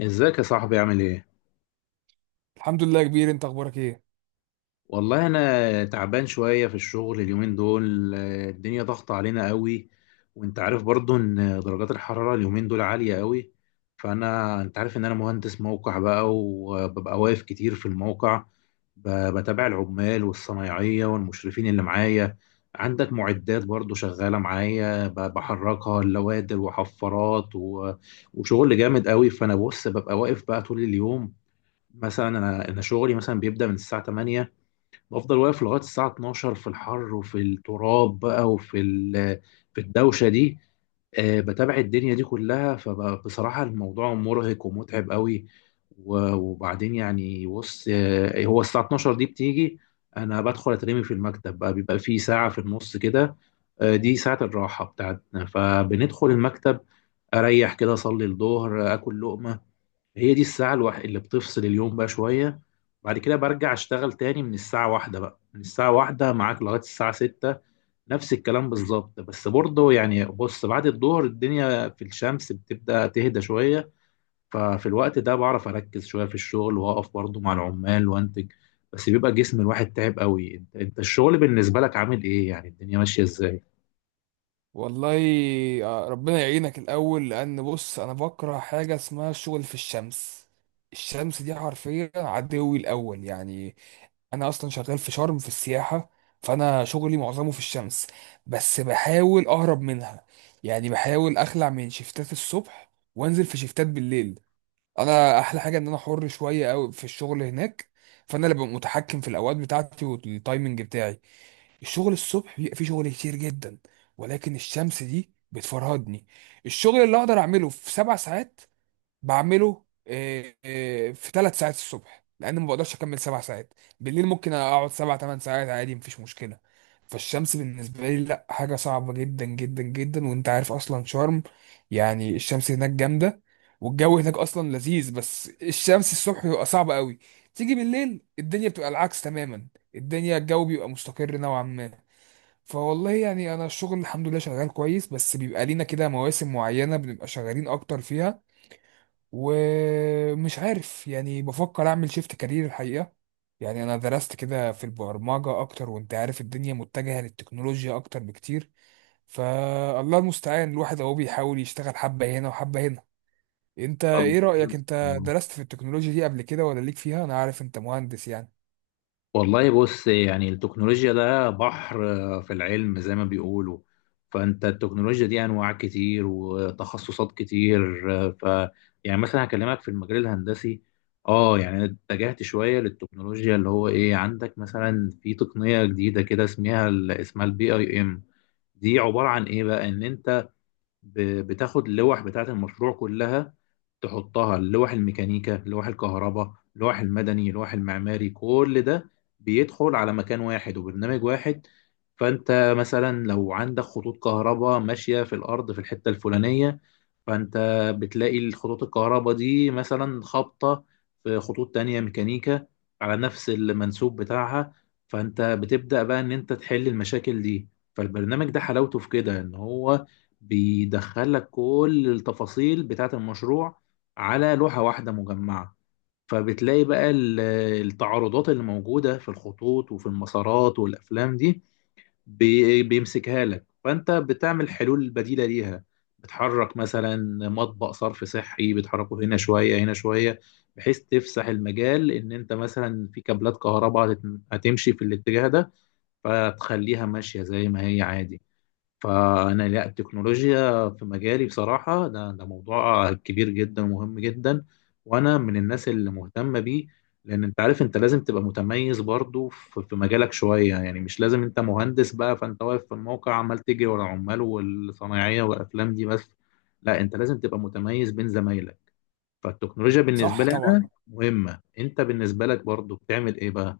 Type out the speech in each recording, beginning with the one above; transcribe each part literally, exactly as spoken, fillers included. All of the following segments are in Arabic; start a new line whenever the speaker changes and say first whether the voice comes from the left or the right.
left: ازيك يا صاحبي عامل ايه؟
right: الحمد لله يا كبير، انت اخبارك ايه؟
left: والله انا تعبان شوية في الشغل اليومين دول، آه، الدنيا ضغط علينا قوي. وانت عارف برضو ان درجات الحرارة اليومين دول عالية قوي. فانا انت عارف ان انا مهندس موقع بقى وببقى واقف كتير في الموقع، ب- بتابع العمال والصنايعية والمشرفين اللي معايا. عندك معدات برضو شغالة معايا، ب- بحركها، اللوادر وحفارات و- وشغل جامد قوي. فانا بص ببقى واقف بقى طول اليوم. مثلا انا انا شغلي مثلا بيبدا من الساعه ثمانية، بفضل واقف لغايه الساعه الثانية عشرة في الحر وفي التراب بقى وفي ال- في الدوشه دي. آه، بتابع الدنيا دي كلها فبصراحة الموضوع مرهق ومتعب قوي. و- وبعدين يعني بص، آه، هو الساعة الثانية عشرة دي بتيجي، أنا بدخل أترمي في المكتب بقى، بيبقى في ساعة في النص كده. آه، دي ساعة الراحة بتاعتنا فبندخل المكتب، أريح كده، أصلي الظهر، آكل لقمة. هي دي الساعة الوحيدة اللي بتفصل اليوم بقى شوية. بعد كده برجع اشتغل تاني من الساعة واحدة بقى، من الساعة واحدة معاك لغاية الساعة ستة، نفس الكلام بالظبط. بس برضه يعني بص، بعد الظهر الدنيا في الشمس بتبدأ تهدى شوية، ففي الوقت ده بعرف أركز شوية في الشغل وأقف برضه مع العمال وأنتج. بس بيبقى جسم الواحد تعب قوي. انت انت الشغل بالنسبة لك عامل ايه؟ يعني الدنيا ماشية ازاي؟
right: والله، آه، ربنا يعينك الاول. لان بص، انا بكره حاجه اسمها الشغل في الشمس. الشمس دي حرفيا عدوي الاول يعني. انا اصلا شغال في شرم في السياحه، فانا شغلي معظمه في الشمس، بس بحاول اهرب منها. يعني بحاول اخلع من شفتات الصبح وانزل في شفتات بالليل. انا احلى حاجه ان انا حر شويه قوي في الشغل هناك، فانا اللي ببقى متحكم في الاوقات بتاعتي والتايمنج بتاعي. الشغل الصبح بيبقى فيه شغل كتير جدا، ولكن الشمس دي بتفرهدني. الشغل اللي اقدر اعمله في سبع ساعات بعمله آه، آه، في ثلاث ساعات الصبح، لان ما بقدرش اكمل سبع ساعات. بالليل ممكن اقعد سبع ثمان ساعات عادي، مفيش مشكله. فالشمس بالنسبه لي لا، حاجه صعبه جدا جدا جدا. وانت عارف اصلا شرم، يعني الشمس هناك جامده. والجو هناك اصلا لذيذ، بس الشمس الصبح بيبقى صعب قوي. تيجي بالليل الدنيا بتبقى العكس تماما، الدنيا الجو بيبقى مستقر نوعا ما. فوالله يعني انا الشغل الحمد لله شغال كويس، بس بيبقى لينا كده مواسم معينة بنبقى شغالين اكتر فيها. ومش عارف، يعني بفكر اعمل شيفت كارير الحقيقة. يعني انا درست كده في البرمجة اكتر، وانت عارف الدنيا متجهة للتكنولوجيا اكتر بكتير. فالله المستعان، الواحد اهو بيحاول يشتغل حبة هنا وحبة هنا. انت
left: طب
right: ايه رأيك؟ انت درست في التكنولوجيا دي قبل كده ولا ليك فيها؟ انا عارف انت مهندس يعني.
left: والله بص يعني التكنولوجيا ده بحر، آه، في العلم زي ما بيقولوا. فانت التكنولوجيا دي انواع كتير وتخصصات كتير، آه، ف يعني مثلا هكلمك في المجال الهندسي. اه يعني اتجهت شويه للتكنولوجيا، اللي هو ايه، عندك مثلا في تقنيه جديده كده اسمها ال- اسمها البي اي ام. دي عباره عن ايه بقى؟ ان انت ب- بتاخد اللوح بتاعه المشروع كلها، تحطها لوح الميكانيكا لوح الكهرباء لوح المدني لوح المعماري، كل ده بيدخل على مكان واحد وبرنامج واحد. فانت مثلا لو عندك خطوط كهرباء ماشية في الارض في الحتة الفلانية، فانت بتلاقي الخطوط الكهرباء دي مثلا خابطة في خطوط تانية ميكانيكا على نفس المنسوب بتاعها، فانت بتبدأ بقى ان انت تحل المشاكل دي. فالبرنامج ده حلاوته في كده ان هو بيدخلك كل التفاصيل بتاعة المشروع على لوحة واحدة مجمعة. فبتلاقي بقى ال- التعارضات اللي موجودة في الخطوط وفي المسارات والأفلام دي، بي- بيمسكها لك، فانت بتعمل حلول بديله ليها. بتحرك مثلا مطبق صرف صحي، بتحركه هنا شويه هنا شويه، بحيث تفسح المجال ان انت مثلا في كابلات كهرباء هتت- هتمشي في الاتجاه ده، فتخليها ماشيه زي ما هي عادي. فانا لا، التكنولوجيا في مجالي بصراحه ده ده موضوع كبير جدا ومهم جدا، وانا من الناس اللي مهتمه بيه. لان انت عارف انت لازم تبقى متميز برضو في في مجالك شويه، يعني مش لازم انت مهندس بقى فانت واقف في الموقع عمال تجري ورا عمال والصنايعيه والافلام دي بس. لا، انت لازم تبقى متميز بين زمايلك. فالتكنولوجيا بالنسبه
right: صح
left: لي انا
right: طبعا.
left: مهمه. انت بالنسبه لك برضو بتعمل ايه بقى؟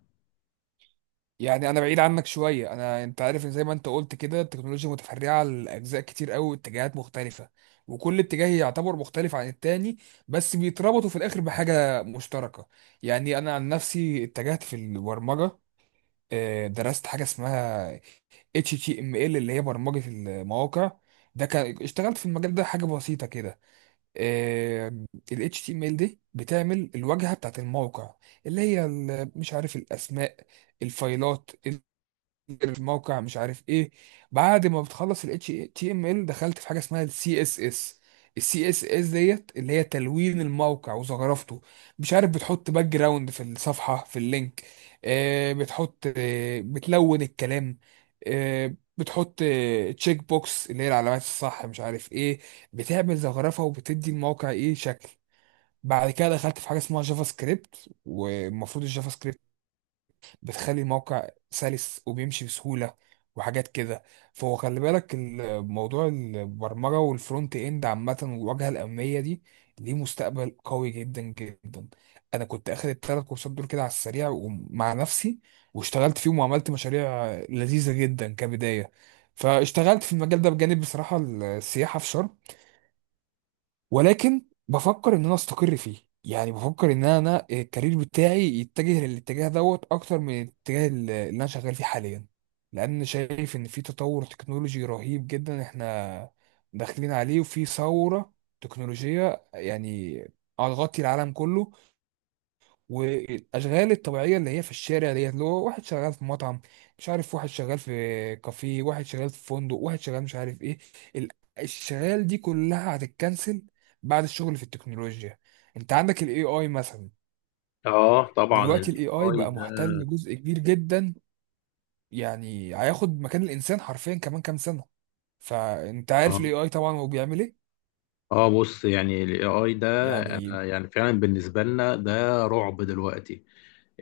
right: يعني انا بعيد عنك شويه. انا انت عارف ان زي ما انت قلت كده، التكنولوجيا متفرعه لاجزاء كتير قوي واتجاهات مختلفه، وكل اتجاه يعتبر مختلف عن التاني، بس بيتربطوا في الاخر بحاجه مشتركه. يعني انا عن نفسي اتجهت في البرمجه. آه، درست حاجه اسمها إتش تي إم إل، اللي هي برمجه المواقع. ده كان اشتغلت في المجال ده حاجه بسيطه كده. آه، ال H T M L دي بتعمل الواجهه بتاعت الموقع، اللي هي ال- مش عارف الاسماء، الفايلات في موقع مش عارف ايه. بعد ما بتخلص ال إتش تي إم إل، دخلت في حاجه اسمها ال C S S. ال C S S ديت اللي هي تلوين الموقع وزخرفته. مش عارف، بتحط باك جراوند في الصفحه في اللينك. آه بتحط، آه بتلون الكلام، آه بتحط تشيك بوكس، اللي هي العلامات الصح مش عارف ايه. بتعمل زخرفه وبتدي الموقع ايه شكل. بعد كده دخلت في حاجه اسمها جافا سكريبت، والمفروض الجافا سكريبت بتخلي الموقع سلس وبيمشي بسهولة وحاجات كده. فهو خلي بالك، الموضوع البرمجة والفرونت اند عامة والواجهة الأمامية دي ليه مستقبل قوي جدا جدا. أنا كنت أخد التلات كورسات دول كده على السريع ومع نفسي، واشتغلت فيهم وعملت مشاريع لذيذة جدا كبداية. فاشتغلت في المجال ده بجانب بصراحة السياحة في شرم، ولكن بفكر ان انا استقر فيه. يعني بفكر ان انا الكارير بتاعي يتجه للاتجاه دوت اكتر من الاتجاه اللي انا شغال فيه حاليا، لان شايف ان في تطور تكنولوجي رهيب جدا احنا داخلين عليه، وفي ثورة تكنولوجية يعني هتغطي العالم كله. والاشغال الطبيعيه اللي هي في الشارع ديت، اللي هو واحد شغال في مطعم، مش عارف، واحد شغال في كافيه، واحد شغال في فندق، واحد شغال مش عارف ايه، ال- الشغال دي كلها هتتكنسل بعد الشغل في التكنولوجيا. انت عندك الاي اي مثلا.
left: اه طبعا
right: دلوقتي
left: الاي
right: الاي اي
left: اي
right: بقى محتل جزء كبير جدا، يعني هياخد مكان الانسان حرفيا كمان كام سنه. فانت
left: ده.
right: عارف الاي اي طبعا هو بيعمل ايه.
left: اه بص يعني الاي اي ده،
right: يعني
left: انا يعني فعلا بالنسبه لنا ده رعب دلوقتي.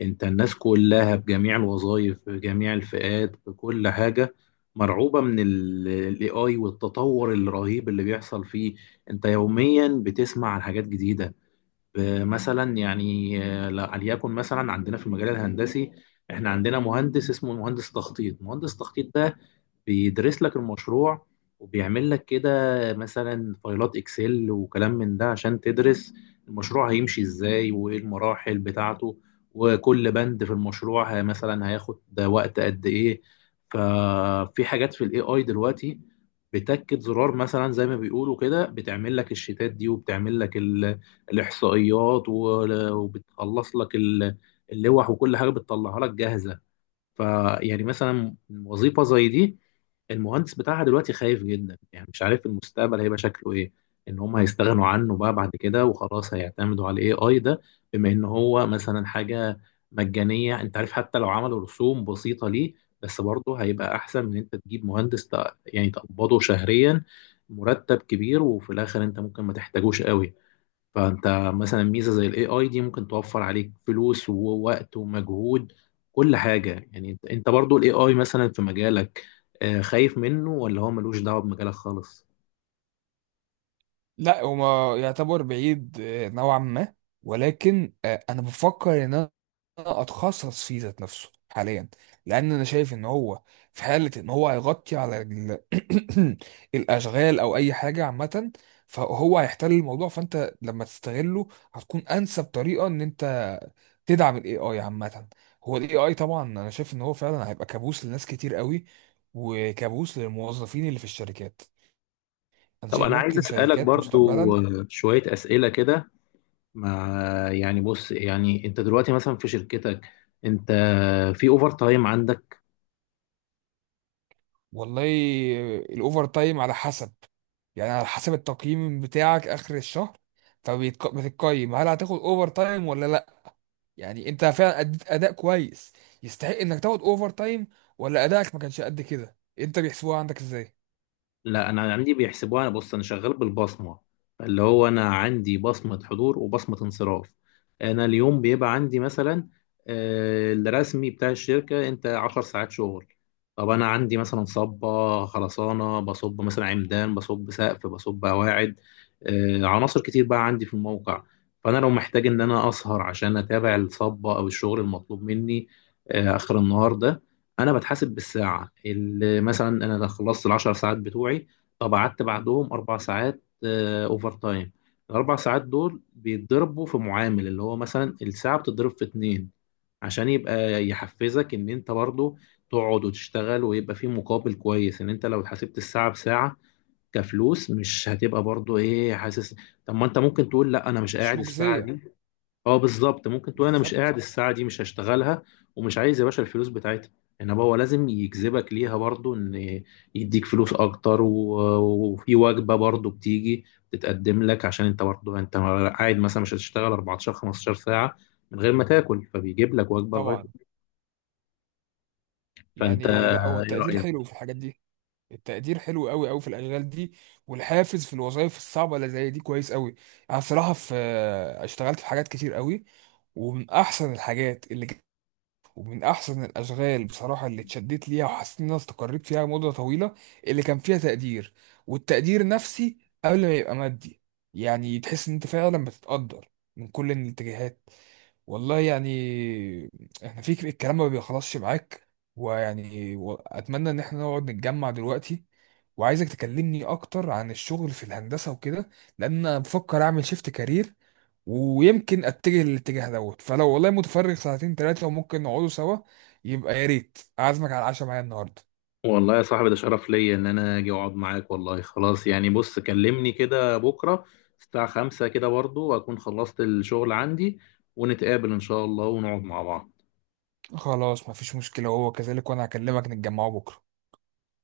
left: انت الناس كلها بجميع الوظائف بجميع الفئات بكل حاجه مرعوبه من الاي اي والتطور الرهيب اللي بيحصل فيه. انت يوميا بتسمع عن حاجات جديده. آه، مثلا يعني آه، لا- ليكن مثلا عندنا في المجال الهندسي، احنا عندنا مهندس اسمه مهندس تخطيط. مهندس تخطيط ده بيدرس لك المشروع، وبيعمل لك كده مثلا فايلات اكسل وكلام من ده، عشان تدرس المشروع هيمشي ازاي وايه المراحل بتاعته، وكل بند في المشروع ه- مثلا هياخد ده وقت قد ايه. ففي حاجات في الاي اي دلوقتي بتاكد زرار مثلا زي ما بيقولوا كده، بتعمل لك الشيتات دي، وبتعمل لك ال- الاحصائيات، و- وبتخلص لك ال- اللوح، وكل حاجه بتطلعها لك جاهزه. فيعني مثلا وظيفة زي دي، المهندس بتاعها دلوقتي خايف جدا، يعني مش عارف المستقبل هيبقى شكله ايه، ان هم هيستغنوا عنه بقى بعد كده وخلاص هيعتمدوا على الاي اي ده، بما ان هو مثلا حاجة مجانية. انت عارف حتى لو عملوا رسوم بسيطة ليه، بس برضه هيبقى احسن من انت تجيب مهندس تق- يعني تقبضه شهريا مرتب كبير، وفي الاخر انت ممكن ما تحتاجوش قوي. فانت مثلا ميزه زي الاي اي دي ممكن توفر عليك فلوس ووقت ومجهود، كل حاجه. يعني انت انت برضو الاي اي مثلا في مجالك، آه، خايف منه ولا هو ملوش دعوه بمجالك خالص؟
right: لا، هو ما يعتبر بعيد، آه، نوعا ما. ولكن آه، انا بفكر ان انا اتخصص فيه ذات نفسه حاليا، لان انا شايف ان هو في حاله ان هو هيغطي على ال- الاشغال او اي حاجه عامه. فهو هيحتل الموضوع، فانت لما تستغله هتكون انسب طريقه ان انت تدعم الاي اي عامه. هو الاي اي طبعا انا شايف ان هو فعلا هيبقى كابوس لناس كتير قوي، وكابوس للموظفين اللي في الشركات. انا
left: طب
right: شايف
left: انا عايز
right: ممكن
left: اسالك
right: شركات
left: برضو
right: مستقبلا.
left: آه، شويه اسئله كده. مع، يعني بص يعني انت دلوقتي مثلا في شركتك، انت في اوفر تايم عندك؟
right: والله، الاوفر تايم على حسب. يعني على حسب التقييم بتاعك اخر الشهر، فبتقيم هل هتاخد اوفر تايم ولا لا. يعني انت فعلا اديت اداء كويس يستحق انك تاخد اوفر تايم، ولا ادائك ما كانش قد كده؟ انت بيحسبوها عندك ازاي؟
left: لا انا عندي بيحسبوها. انا بص انا شغال بالبصمه، اللي هو انا عندي بصمه حضور وبصمه انصراف. انا اليوم بيبقى عندي مثلا آه، الرسمي بتاع الشركه انت عشر ساعات شغل. طب انا عندي مثلا صبه خرسانه، بصب مثلا عمدان، بصب سقف، بصب قواعد، آه، عناصر كتير بقى عندي في الموقع. فانا لو محتاج ان انا اسهر عشان اتابع الصبه او الشغل المطلوب مني آه، اخر النهار ده، انا بتحاسب بالساعه. اللي مثلا انا لو خلصت العشر ساعات بتوعي، طب قعدت بعدهم اربع ساعات، آه، اوفر تايم، الاربع ساعات دول بيتضربوا في معامل، اللي هو مثلا الساعه بتضرب في اتنين، عشان يبقى يحفزك ان انت برضو تقعد وتشتغل ويبقى في مقابل كويس. ان انت لو حسبت الساعه بساعه كفلوس مش هتبقى برضو ايه، حاسس؟ طب ما انت ممكن تقول لا انا مش
right: مش
left: قاعد الساعه
right: مجزية.
left: دي. اه بالظبط، ممكن تقول انا مش
right: بالظبط.
left: قاعد الساعه دي، مش هشتغلها، ومش عايز يا باشا الفلوس بتاعتها. انما هو لازم يجذبك ليها برضو، ان يديك فلوس اكتر، و- وفي وجبه برضو بتيجي تتقدم لك، عشان انت برضو انت قاعد مثلا مش هتشتغل اربعتاشر خمستاشر ساعه من غير ما تاكل، فبيجيب لك وجبه لغايه.
right: طبعا.
left: فانت
right: يعني لا، هو
left: ايه
right: التقدير
left: رايك؟
right: حلو في الحاجات دي. التقدير حلو قوي قوي في الاشغال دي، والحافز في الوظائف الصعبه اللي زي دي كويس قوي. انا صراحه في اشتغلت في حاجات كتير قوي، ومن احسن الحاجات اللي ج- ومن احسن الاشغال بصراحه اللي اتشدت ليها وحسيت ان انا استقريت فيها مده طويله، اللي كان فيها تقدير. والتقدير نفسي قبل ما يبقى مادي، يعني تحس ان انت فعلا بتتقدر من كل الاتجاهات. والله يعني احنا في ك- الكلام ما بيخلصش معاك. ويعني و- اتمنى ان احنا نقعد نتجمع دلوقتي، وعايزك تكلمني اكتر عن الشغل في الهندسة وكده، لان انا بفكر اعمل شيفت كارير ويمكن اتجه للاتجاه دوت. فلو والله متفرغ ساعتين ثلاثة وممكن نقعدوا سوا، يبقى يا ريت اعزمك على العشاء معايا النهاردة.
left: والله يا صاحبي ده شرف ليا ان انا اجي اقعد معاك. والله خلاص يعني بص، كلمني كده بكره الساعة خمسة كده برضو، واكون خلصت الشغل عندي، ونتقابل ان شاء الله ونقعد مع بعض.
right: خلاص، مفيش مشكلة، وهو كذلك، وانا هكلمك نتجمعوا بكرة.